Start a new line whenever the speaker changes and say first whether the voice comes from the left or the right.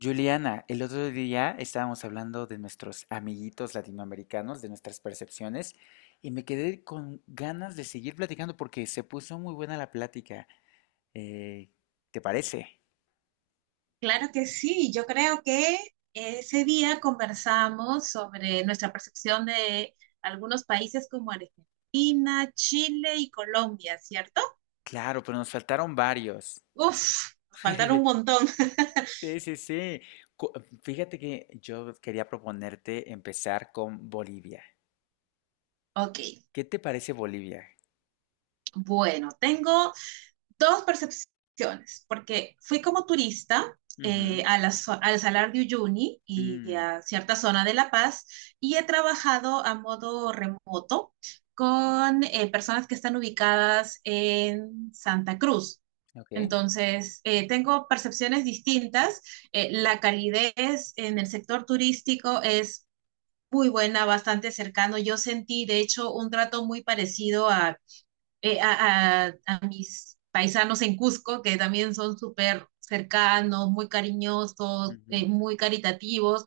left: Juliana, el otro día estábamos hablando de nuestros amiguitos latinoamericanos, de nuestras percepciones, y me quedé con ganas de seguir platicando porque se puso muy buena la plática. Eh, ¿Te parece?
right: Claro que sí, yo creo que ese día conversamos sobre nuestra percepción de algunos países como Argentina, Chile y Colombia, ¿cierto?
left: Claro, pero nos faltaron varios.
right: Uf, nos faltaron un montón.
left: Sí, sí, sí. Cu- Fíjate que yo quería proponerte empezar con Bolivia.
right: Ok,
left: ¿Qué te parece Bolivia?
right: bueno, tengo dos percepciones, porque fui como turista
left: Ujú.
right: a la, al Salar de Uyuni y
left: Mm,
right: a cierta zona de La Paz y he trabajado a modo remoto con personas que están ubicadas en Santa Cruz.
left: ok.
right: Entonces, tengo percepciones distintas. La calidez en el sector turístico es muy buena, bastante cercano. Yo sentí, de hecho, un trato muy parecido a mis paisanos en Cusco, que también son súper cercanos, muy cariñosos,
left: Ujú,
right: muy caritativos.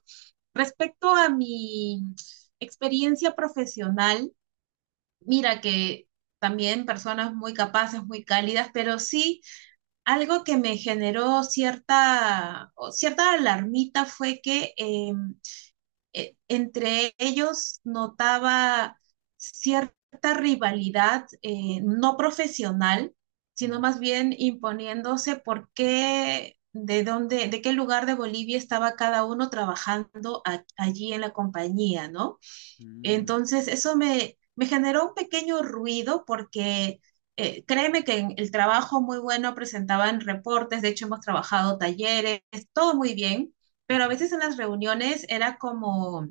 right: Respecto a mi experiencia profesional, mira que también personas muy capaces, muy cálidas, pero sí algo que me generó cierta, o cierta alarmita fue que entre ellos notaba cierta rivalidad no profesional, sino
left: ujú,
right: más bien imponiéndose por qué, de dónde, de qué lugar de Bolivia estaba cada uno trabajando allí en la compañía, ¿no?
left: ujú,
right: Entonces, me generó un pequeño ruido porque créeme que en el trabajo muy bueno presentaban reportes, de hecho hemos trabajado talleres, todo muy bien, pero a
left: ujú.
right: veces en las reuniones era como,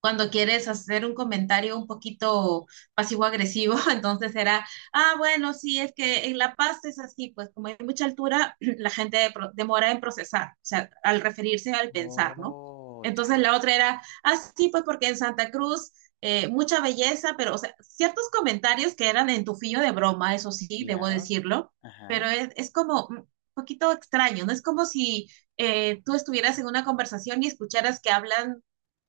right: cuando quieres hacer un comentario un poquito pasivo-agresivo, entonces era, ah, bueno, sí, es que en La Paz es así, pues como hay mucha altura, la gente demora en procesar, o sea, al referirse al pensar, ¿no?
left: Oh,
right: Entonces la
left: ya.
right: otra era, ah, sí, pues porque en Santa Cruz mucha belleza, pero, o sea, ciertos comentarios que eran en tu filo de broma, eso sí, debo
left: Claro.
right: decirlo, pero
left: Ajá.
right: es como un poquito extraño, ¿no? Es como si tú estuvieras en una conversación y escucharas que hablan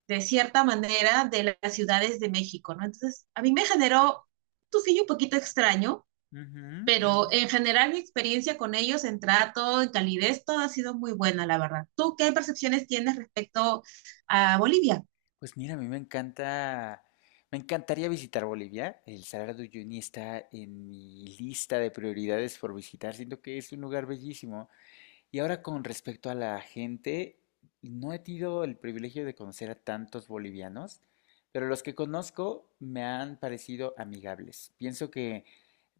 right: de cierta manera de las ciudades de México, ¿no? Entonces, a mí me generó un fillo un poquito extraño,
left: Ujú,
right: pero
left: ujú.
right: en general mi experiencia con ellos en trato, en calidez, todo ha sido muy buena, la verdad. ¿Tú qué percepciones tienes respecto a Bolivia?
left: Pues mira, a mí me encanta, me encantaría visitar Bolivia. El Salar de Uyuni está en mi lista de prioridades por visitar. Siento que es un lugar bellísimo. Y ahora con respecto a la gente, no he tenido el privilegio de conocer a tantos bolivianos, pero los que conozco me han parecido amigables. Pienso que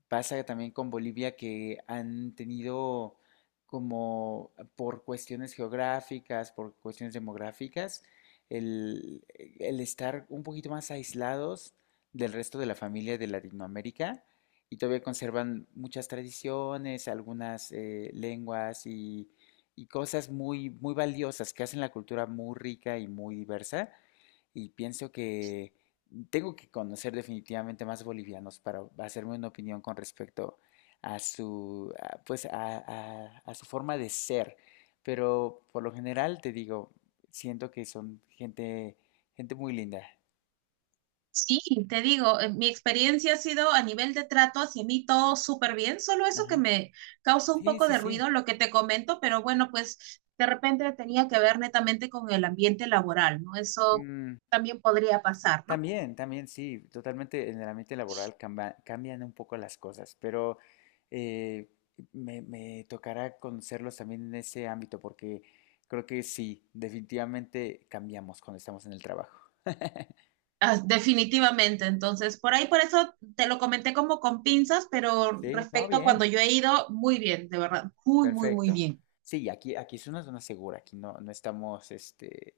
left: pasa también con Bolivia que han tenido como por cuestiones geográficas, por cuestiones demográficas, el, el estar un poquito más aislados del resto de la familia de Latinoamérica y todavía conservan muchas tradiciones, algunas lenguas y cosas muy, muy valiosas que hacen la cultura muy rica y muy diversa y pienso que tengo que conocer definitivamente más bolivianos para hacerme una opinión con respecto a su, a, pues a su forma de ser. Pero por lo general te digo, siento que son gente muy linda.
right: Sí, te digo, mi experiencia ha sido a nivel de trato hacia mí todo súper bien, solo eso que
left: Ajá.
right: me causa un
left: Sí,
right: poco
left: sí,
right: de
left: sí.
right: ruido, lo que te comento, pero bueno, pues de repente tenía que ver netamente con el ambiente laboral, ¿no? Eso
left: Mm,
right: también podría pasar, ¿no?
left: también, también, sí, totalmente en el ambiente laboral cambian un poco las cosas, pero eh, me tocará conocerlos también en ese ámbito, porque creo que sí, definitivamente cambiamos cuando estamos en el trabajo.
right: Ah, definitivamente, entonces por ahí, por eso te lo comenté como con pinzas, pero
left: Sí, no,
right: respecto a cuando
left: bien,
right: yo he ido, muy bien, de verdad, muy, muy, muy
left: perfecto.
right: bien.
left: Sí, aquí es una zona segura, aquí no, no estamos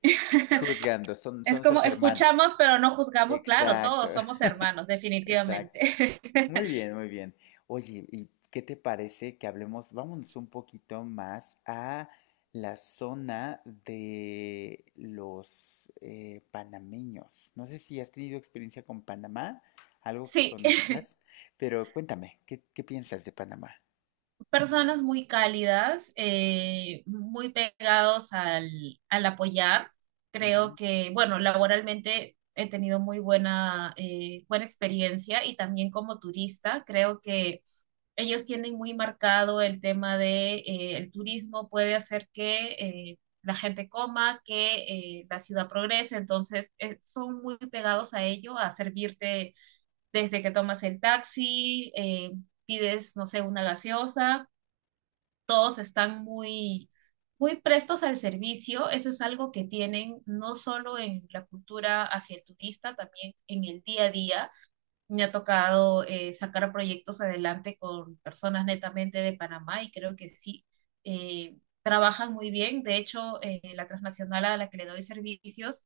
left: juzgando,
right: Es
left: son
right: como
left: nuestros hermanos.
right: escuchamos, pero no juzgamos, claro,
left: Exacto,
right: todos somos hermanos,
left: exacto.
right: definitivamente.
left: Muy bien, muy bien. Oye, ¿y qué te parece que hablemos, vámonos un poquito más a la zona de los panameños? No sé si has tenido experiencia con Panamá, algo que
right: Sí,
left: conozcas, pero cuéntame, qué piensas de Panamá?
right: personas muy cálidas, muy pegados al apoyar. Creo
left: Ujú,
right: que, bueno, laboralmente he tenido muy buena, buena experiencia y también como turista, creo que ellos tienen muy marcado el tema de el turismo puede hacer que la gente coma, que la ciudad progrese, entonces son muy pegados a ello, a servirte desde que tomas el taxi, pides, no sé, una gaseosa, todos están muy prestos al servicio, eso es algo que tienen no solo en la cultura hacia el turista, también en el día a día, me ha tocado sacar proyectos adelante con personas netamente de Panamá y creo que sí, trabajan muy bien. De hecho, la transnacional a la que le doy servicios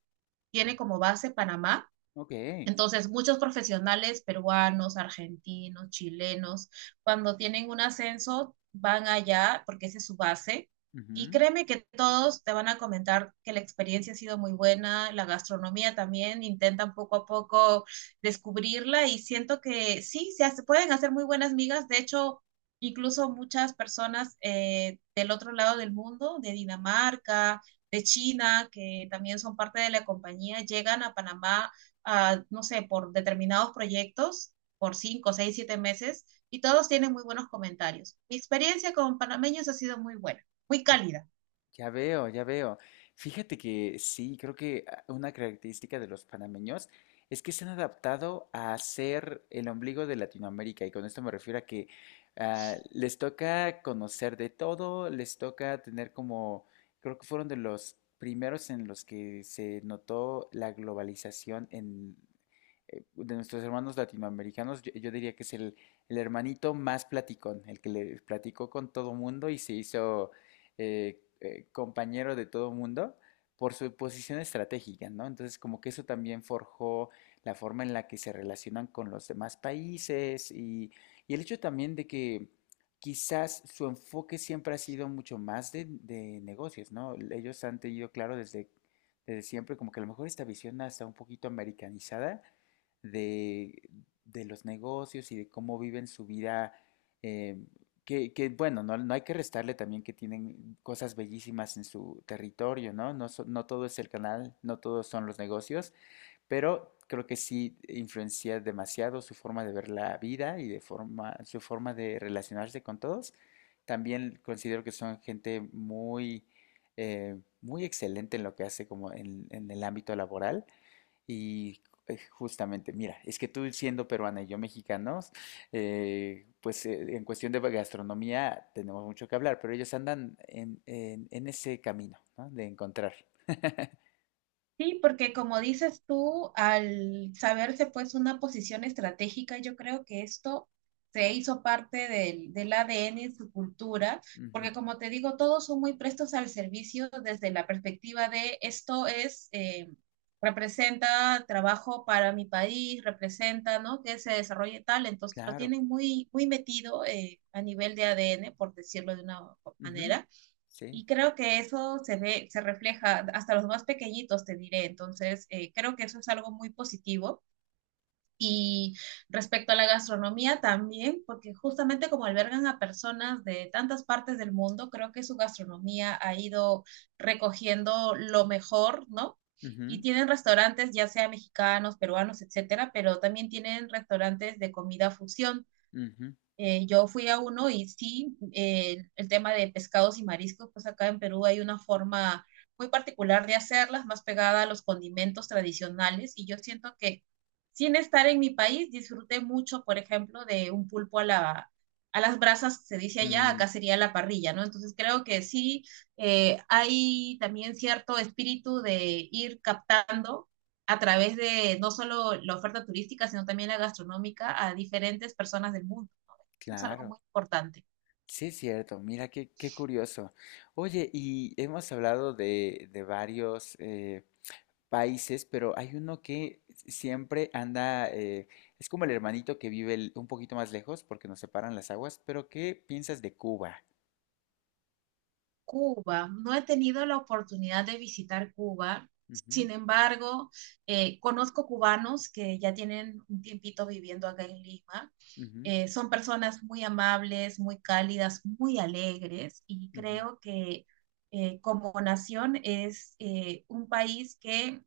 right: tiene como base Panamá.
left: ok.
right: Entonces, muchos profesionales peruanos, argentinos, chilenos, cuando tienen un ascenso, van allá porque esa es su base. Y
left: Ujú.
right: créeme que todos te van a comentar que la experiencia ha sido muy buena, la gastronomía también, intentan poco a poco descubrirla y siento que sí, pueden hacer muy buenas migas. De hecho, incluso muchas personas del otro lado del mundo, de Dinamarca, de China, que también son parte de la compañía, llegan a Panamá ah, no sé, por determinados proyectos, por cinco, seis, siete meses, y todos tienen muy buenos comentarios. Mi experiencia con panameños ha sido muy buena, muy cálida.
left: Ya veo, ya veo. Fíjate que sí, creo que ah, una característica de los panameños es que se han adaptado a ser el ombligo de Latinoamérica y con esto me refiero a que ah, les toca conocer de todo, les toca tener como, creo que fueron de los primeros en los que se notó la globalización de nuestros hermanos latinoamericanos, yo diría que es el hermanito más platicón, el que le platicó con todo mundo y se hizo compañero de todo mundo por su posición estratégica, ¿no? Entonces, como que eso también forjó la forma en la que se relacionan con los demás países y el hecho también de que quizás su enfoque siempre ha sido mucho más de negocios, ¿no? Ellos han tenido claro desde siempre como que a lo mejor esta visión hasta un poquito americanizada de, de los negocios y de cómo viven su vida, eh, bueno, no, no hay que restarle también que tienen cosas bellísimas en su territorio, ¿no? No, no todo es el canal, no todos son los negocios, pero creo que sí influencia demasiado su forma de ver la vida y de su forma de relacionarse con todos. También considero que son gente muy, muy excelente en lo que hace como en el ámbito laboral y justamente, mira, es que tú siendo peruana y yo mexicanos, en cuestión de gastronomía tenemos mucho que hablar, pero ellos andan en ese camino, ¿no? De encontrar.
right: Sí, porque como dices tú, al saberse pues una posición estratégica, yo creo que esto se hizo parte del ADN y su cultura, porque
left: Ujú,
right: como te digo, todos son muy prestos al servicio desde la perspectiva de esto es, representa trabajo para mi país, representa, ¿no? Que se desarrolle tal, entonces lo
left: claro.
right: tienen muy, muy metido a nivel de ADN, por decirlo de una
left: Ujú,
right: manera.
left: sí.
right: Y creo que eso se ve, se refleja hasta los más pequeñitos, te diré. Entonces, creo que eso es algo muy positivo. Y respecto a la gastronomía también, porque justamente como albergan a personas de tantas partes del mundo, creo que su gastronomía ha ido recogiendo lo mejor, ¿no? Y
left: Ujú,
right: tienen restaurantes, ya sea mexicanos, peruanos, etcétera, pero también tienen restaurantes de comida fusión.
left: ujú,
right: Yo fui a uno y sí, el tema de pescados y mariscos, pues acá en Perú hay una forma muy particular de hacerlas, más pegada a los condimentos tradicionales. Y yo siento que sin estar en mi país, disfruté mucho, por ejemplo, de un pulpo a las brasas, se dice allá,
left: mm,
right: acá sería la parrilla, ¿no? Entonces creo que sí, hay también cierto espíritu de ir captando a través de no solo la oferta turística, sino también la gastronómica a diferentes personas del mundo. Eso es algo
left: claro,
right: muy importante.
left: sí es cierto, mira qué, qué curioso. Oye, y hemos hablado de varios países, pero hay uno que siempre anda, es como el hermanito que vive un poquito más lejos porque nos separan las aguas, pero ¿qué piensas de Cuba?
right: Cuba, no he tenido la oportunidad de visitar Cuba.
left: Ujú,
right: Sin embargo, conozco cubanos que ya tienen un tiempito viviendo acá en Lima.
left: ujú,
right: Son personas muy amables, muy cálidas, muy alegres y
left: ujú,
right: creo que como nación es un país que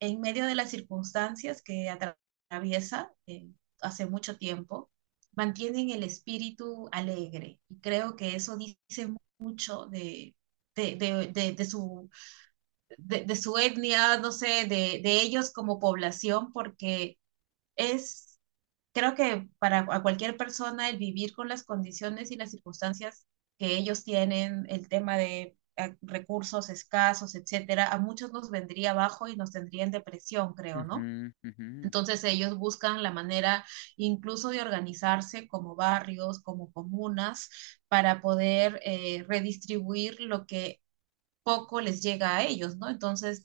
right: en medio de las circunstancias que atraviesa hace mucho tiempo, mantienen el espíritu alegre. Y creo que eso dice mucho de, de, de de, su, de su etnia, no sé, ellos como población, porque es, creo que para a cualquier persona el vivir con las condiciones y las circunstancias que ellos tienen, el tema de recursos escasos, etcétera, a muchos nos vendría abajo y nos tendría en depresión, creo, ¿no?
left: ujú, ujú,
right: Entonces ellos buscan la manera incluso de organizarse como barrios, como comunas, para poder redistribuir lo que poco les llega a ellos, ¿no? Entonces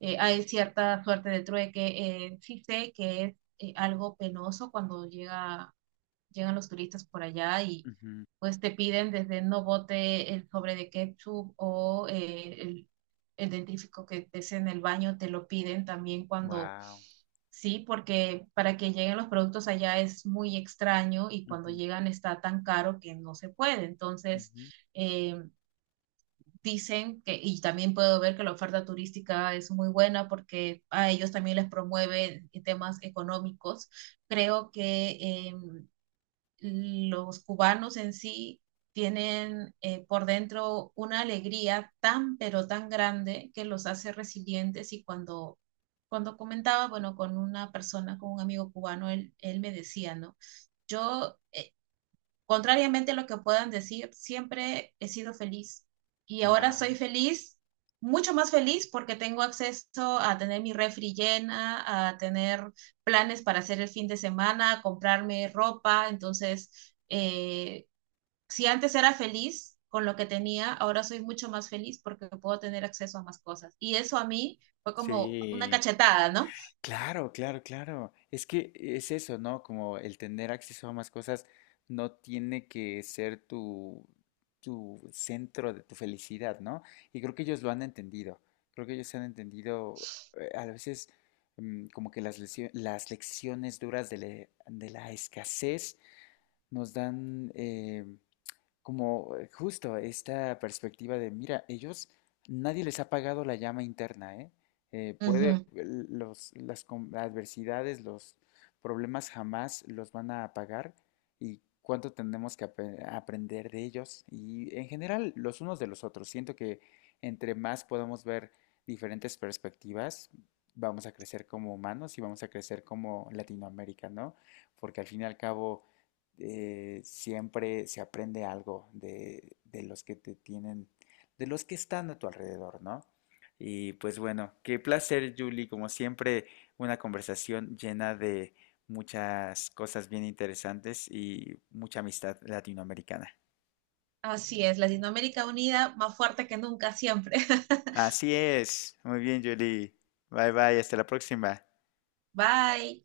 right: hay cierta suerte de trueque. Sí sé que es algo penoso llegan los turistas por allá y
left: ujú.
right: pues te piden desde no bote el sobre de ketchup o el dentífrico que estés en el baño, te lo piden también
left: Wow.
right: sí, porque para que lleguen los productos allá es muy extraño y cuando
left: Ujú,
right: llegan está tan caro que no se puede. Entonces,
left: ujú.
right: eh, dicen que, y también puedo ver que la oferta turística es muy buena porque a ellos también les promueve temas económicos. Creo que Eh, los cubanos en sí tienen por dentro una alegría tan, pero tan grande que los hace resilientes y cuando comentaba, bueno, con una persona, con un amigo cubano, él me decía, ¿no? Yo, contrariamente a lo que puedan decir, siempre he sido feliz y ahora soy
left: Wow.
right: feliz, mucho más feliz porque tengo acceso a tener mi refri llena, a tener planes para hacer el fin de semana, a comprarme ropa. Entonces, si antes era feliz con lo que tenía, ahora soy mucho más feliz porque puedo tener acceso a más cosas. Y eso a mí fue como una
left: Sí.
right: cachetada, ¿no?
left: Claro, claro, claro. Es que es eso, ¿no? Como el tener acceso a más cosas no tiene que ser tu centro de tu felicidad, ¿no? Y creo que ellos lo han entendido. Creo que ellos han entendido a veces mm, como que las lecciones duras de la escasez nos dan, como justo esta perspectiva de, mira, ellos, nadie les ha pagado la llama interna, ¿eh? Eh, puede,
right: Ujú.
left: adversidades, los problemas jamás los van a apagar y cuánto tenemos que aprender de ellos y en general los unos de los otros. Siento que entre más podamos ver diferentes perspectivas, vamos a crecer como humanos y vamos a crecer como Latinoamérica, ¿no? Porque al fin y al cabo siempre se aprende algo de los que te tienen, de los que están a tu alrededor, ¿no? Y pues bueno, qué placer, Julie, como siempre, una conversación llena de muchas cosas bien interesantes y mucha amistad latinoamericana.
right: Así es, Latinoamérica unida, más fuerte que nunca, siempre.
left: Así es, muy bien, Julie. Bye bye, hasta la próxima.
right: Bye.